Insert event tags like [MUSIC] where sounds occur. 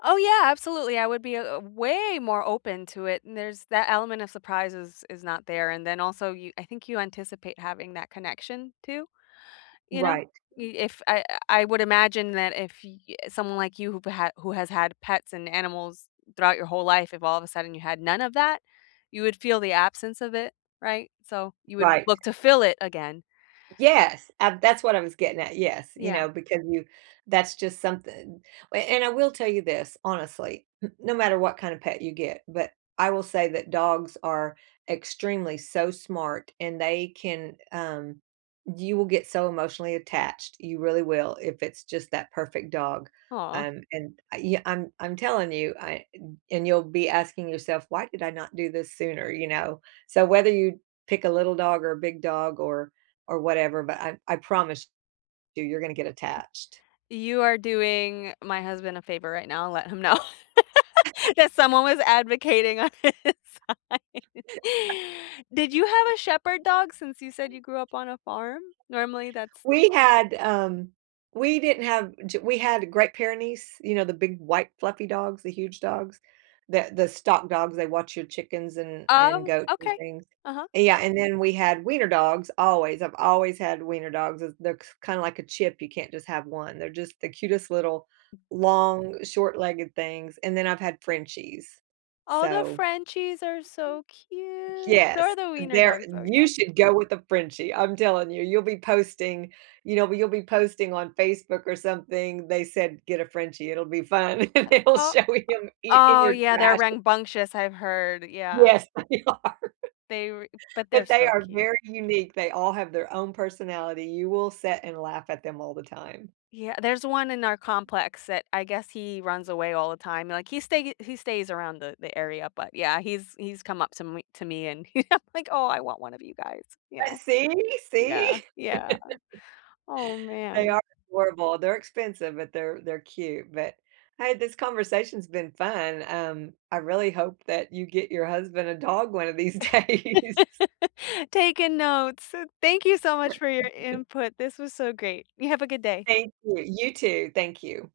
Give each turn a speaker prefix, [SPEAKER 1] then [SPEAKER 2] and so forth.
[SPEAKER 1] Oh, yeah, absolutely, I would be a a way more open to it, there's that element of surprise is is not there, and then also, yo I think you anticipate having that connection, too, you know?
[SPEAKER 2] Right.
[SPEAKER 1] Y if I I would imagine that if y eh, someone like you, who who has had pets and animals, throughout your whole life, if all of a sudden you had none of that, you would feel the absence of it, right? So, you would
[SPEAKER 2] Right.
[SPEAKER 1] look to fill it again.
[SPEAKER 2] Yes. A that's what I was getting at yes, you
[SPEAKER 1] Yeah.
[SPEAKER 2] know, because you that's just something, a and I will tell you this honestly, n no matter what kinda pet you get but I will say that dogs are extremely so smart, and they can, um you will get so emotionally attached, you really will, if it's just that perfect dog,
[SPEAKER 1] Aw.
[SPEAKER 2] um, and I yeah, I'm I'm telling you, I, eh, and you'll be asking yourself, "Why did I not do this sooner?" You know? So, whether you, pick a little dog or a big dog or or whatever, but I I promise you you're gonna get attached.
[SPEAKER 1] You are doing my husband a favor right now, let him know,
[SPEAKER 2] [CHUCKLES]
[SPEAKER 1] [LAUGHS] that someone was advocating on his side.
[SPEAKER 2] [LAUGHS]
[SPEAKER 1] Did you have a shepherd dog since you said you grew up on a farm? Normally that's
[SPEAKER 2] We had, um we didn't have g we had Great Pyrenees, you know, the big, white, fluffy dogs, the huge dogs, the the stock dogs. They watch your chickens and and
[SPEAKER 1] Oh,
[SPEAKER 2] goats and
[SPEAKER 1] okay.
[SPEAKER 2] things.
[SPEAKER 1] Uh-huh.
[SPEAKER 2] Yeah, and then we had wiener dogs always, I've always had wiener dogs, as they're they're kinda like a chip, you can't just have one. They're just the cutest little, long short-legged things, and then I've had Frenchies.
[SPEAKER 1] All the
[SPEAKER 2] So
[SPEAKER 1] Frenchies are so cute.
[SPEAKER 2] Yes,
[SPEAKER 1] They're the wiener
[SPEAKER 2] there
[SPEAKER 1] dogs, though. Yeah.
[SPEAKER 2] you should go with a Frenchie, I'm telling you, you'll be posting you know? You'll be posting on Facebook or something, "They said get a Frenchie, it'll be fun." [LAUGHS]
[SPEAKER 1] Uh,
[SPEAKER 2] They'll
[SPEAKER 1] oh uh,
[SPEAKER 2] show him eat in
[SPEAKER 1] oh,
[SPEAKER 2] your
[SPEAKER 1] yeah, they're
[SPEAKER 2] trash.
[SPEAKER 1] rambunctious, I've heard. Yeah.
[SPEAKER 2] Yes. They are.
[SPEAKER 1] They re but they're
[SPEAKER 2] But they
[SPEAKER 1] so
[SPEAKER 2] are
[SPEAKER 1] cute.
[SPEAKER 2] very unique. They all have their own personality. You will sit and laugh at them all the time.
[SPEAKER 1] Yea there's 1 in our complex that I guess he runs away all the time, like, he stay he stays around the the area, but yeah, he's he's come up to m to me, [LAUGHS] and I'm like, "Oh, I want one of you guys." Yeah.
[SPEAKER 2] A see,
[SPEAKER 1] Yeah,
[SPEAKER 2] see?
[SPEAKER 1] yeah.
[SPEAKER 2] [LAUGHS]
[SPEAKER 1] Oh
[SPEAKER 2] They
[SPEAKER 1] man.
[SPEAKER 2] are adorable. They're expensive, but they're they're cute. But, hey, this conversation's been fun, um, I really hope that you get your husband a dog one of these days.
[SPEAKER 1] [LAUGHS] Taking notes, d thank you so much for your
[SPEAKER 2] [LAUGHS]
[SPEAKER 1] input. This was so great, you have a good day.
[SPEAKER 2] Thank you. You too. Thank you.